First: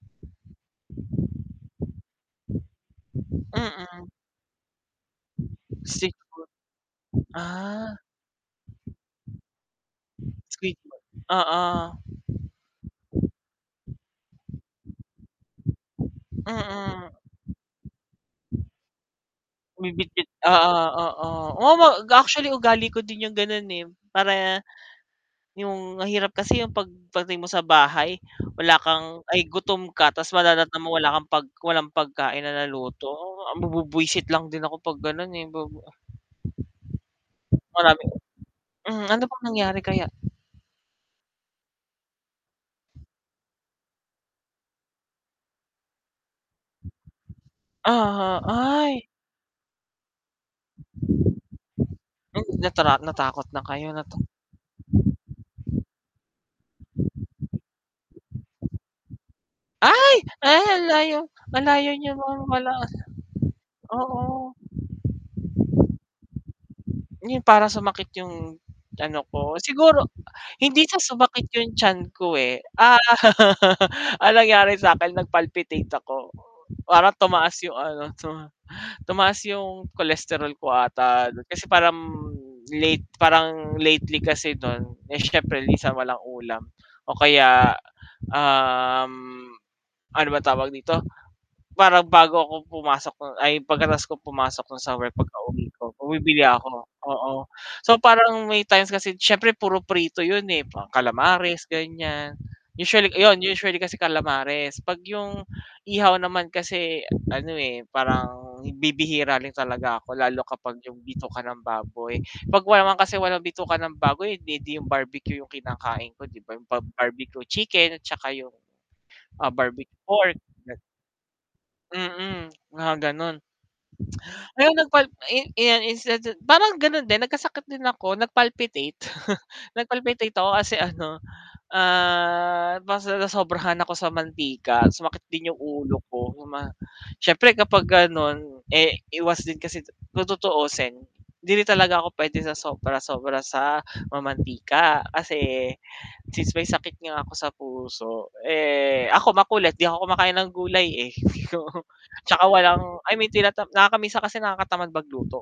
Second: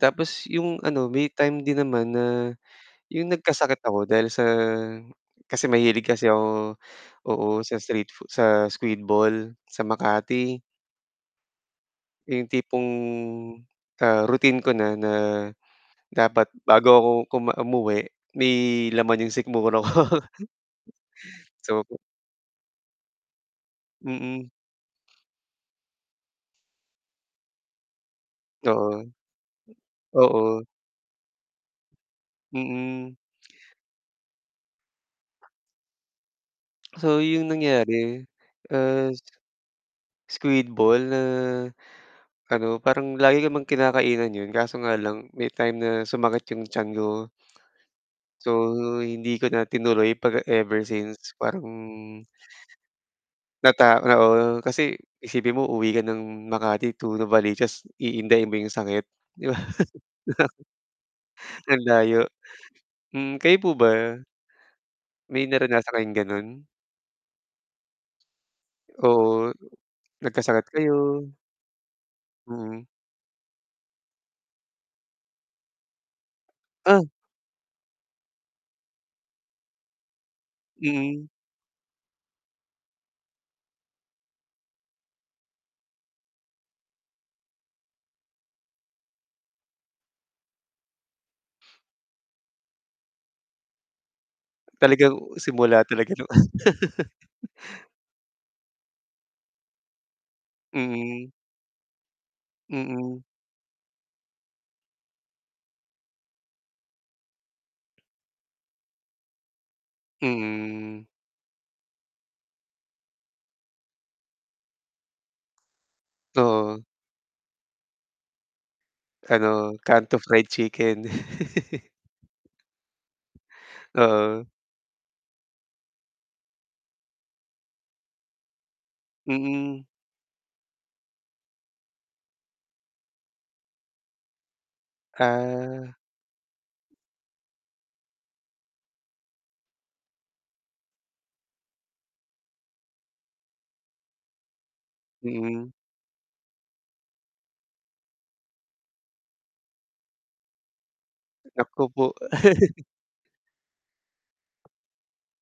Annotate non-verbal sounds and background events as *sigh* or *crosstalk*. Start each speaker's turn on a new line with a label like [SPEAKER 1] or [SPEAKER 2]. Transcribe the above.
[SPEAKER 1] Tapos yung ano may time din naman na yung nagkasakit ako
[SPEAKER 2] Mm.
[SPEAKER 1] dahil sa, kasi mahilig kasi
[SPEAKER 2] Siguro.
[SPEAKER 1] ako oo, sa
[SPEAKER 2] Ah.
[SPEAKER 1] street foo sa squid ball sa Makati.
[SPEAKER 2] *unintelligible* oo.
[SPEAKER 1] Yung tipong, ah, routine ko na, na dapat bago ako
[SPEAKER 2] Mm.
[SPEAKER 1] kuma umuwi, may laman yung sikmura
[SPEAKER 2] May
[SPEAKER 1] ko.
[SPEAKER 2] bitbit oo, oo, oo,
[SPEAKER 1] So
[SPEAKER 2] actually ugali ko din yung ganun eh,
[SPEAKER 1] Mm.
[SPEAKER 2] para, yung mahirap kasi yung pag dating mo sa bahay wala
[SPEAKER 1] Oo.
[SPEAKER 2] kang ay gutom ka tas
[SPEAKER 1] Oo.
[SPEAKER 2] madadatnan mo wala kang pag walang pagkain na naluto,
[SPEAKER 1] Mm.
[SPEAKER 2] ma mabwibwisit lang din ako pag ganon eh *unintelligible*
[SPEAKER 1] So yung
[SPEAKER 2] Marami
[SPEAKER 1] nangyari,
[SPEAKER 2] hmm
[SPEAKER 1] as
[SPEAKER 2] ano bang nangyari kaya?
[SPEAKER 1] Squid ball na, ano, parang lagi namang kinakainan yun, kaso nga lang may time na sumakit yung tiyan ko.
[SPEAKER 2] Uh-huh,
[SPEAKER 1] So,
[SPEAKER 2] ay.
[SPEAKER 1] hindi ko na tinuloy pag ever since parang
[SPEAKER 2] Natra natakot na
[SPEAKER 1] Nata
[SPEAKER 2] kayo na
[SPEAKER 1] oo. Kasi, isipin mo uuwi ka ng Makati to Novaliches iindayin mo yung sakit, 'di ba?
[SPEAKER 2] Ay! ay ang layo,
[SPEAKER 1] Ang
[SPEAKER 2] malayo niyo
[SPEAKER 1] layo.
[SPEAKER 2] *unintelligible*
[SPEAKER 1] Hmm, kayo po ba?
[SPEAKER 2] Oo.
[SPEAKER 1] May naranasan kayong ganon?
[SPEAKER 2] Yun para sumakit yung ano
[SPEAKER 1] Oo.
[SPEAKER 2] ko, siguro
[SPEAKER 1] Nagkasakit
[SPEAKER 2] hindi
[SPEAKER 1] kayo.
[SPEAKER 2] sa sumakit yung tiyan ko eh.
[SPEAKER 1] Mm.
[SPEAKER 2] *laughs* Ang nangyari sakin nag palpitate ako.
[SPEAKER 1] Ah!
[SPEAKER 2] Parang tumaas yung ano, tuma tumaas yung cholesterol ko ata
[SPEAKER 1] Mm.
[SPEAKER 2] nun, kasi parang late parang lately kasi dun, eh syempre minsan walang ulam o kaya, um, ano ba tawag dito, parang bago ako pumasok ay pagkatapos kong pumasok sa work
[SPEAKER 1] Talagang
[SPEAKER 2] pagkauwi
[SPEAKER 1] simula
[SPEAKER 2] ko
[SPEAKER 1] talaga no.
[SPEAKER 2] bumibili
[SPEAKER 1] *laughs*
[SPEAKER 2] ako, oo. So parang may times kasi siyempre puro prito 'yon eh,
[SPEAKER 1] Mm.
[SPEAKER 2] calamares ganyan. Usually
[SPEAKER 1] Mm.
[SPEAKER 2] 'yon, usually kasi calamares 'pag 'yong ihaw naman kasi ano eh parang bibihira lang talaga ako lalo kapag 'yong
[SPEAKER 1] Mm.
[SPEAKER 2] bituka ng baboy. 'Pag wala naman kasi walang bituka ka ng baboy, eh 'di 'yong barbecue 'yong kinakain ko 'di ba 'yong
[SPEAKER 1] Oo.
[SPEAKER 2] bab barbecue chicken at saka 'yong, ah,
[SPEAKER 1] Ano,
[SPEAKER 2] barbecue
[SPEAKER 1] kanto
[SPEAKER 2] pork,
[SPEAKER 1] fried
[SPEAKER 2] ganun.
[SPEAKER 1] chicken. *chuckles*
[SPEAKER 2] Mm, mga gano'n.
[SPEAKER 1] Oo.
[SPEAKER 2] Ay nagpalp eh eh *unintelligible* parang ganon din nagkasakit din ako, nag-palpitate, *chuckles*
[SPEAKER 1] Mm.
[SPEAKER 2] nag-palpitate ako kasi ano, ah, parang nasobrahan ako sa mantika sumakit din yung
[SPEAKER 1] Ah.
[SPEAKER 2] ulo ko uma syempre kapag ganon, eh iwas din kasi kung tutuusin hindi rin talaga ako pwede sa sobra-sobra sa mantika
[SPEAKER 1] Mm.
[SPEAKER 2] kasi, since may sakit nga ako sa puso, eh ako makulit 'di ako kumakain ng gulay eh, oo,
[SPEAKER 1] Nako po.
[SPEAKER 2] tsaka walang
[SPEAKER 1] *chuckles*
[SPEAKER 2] i mean tinatama nakaka minsan kasi nakakatamad mag luto.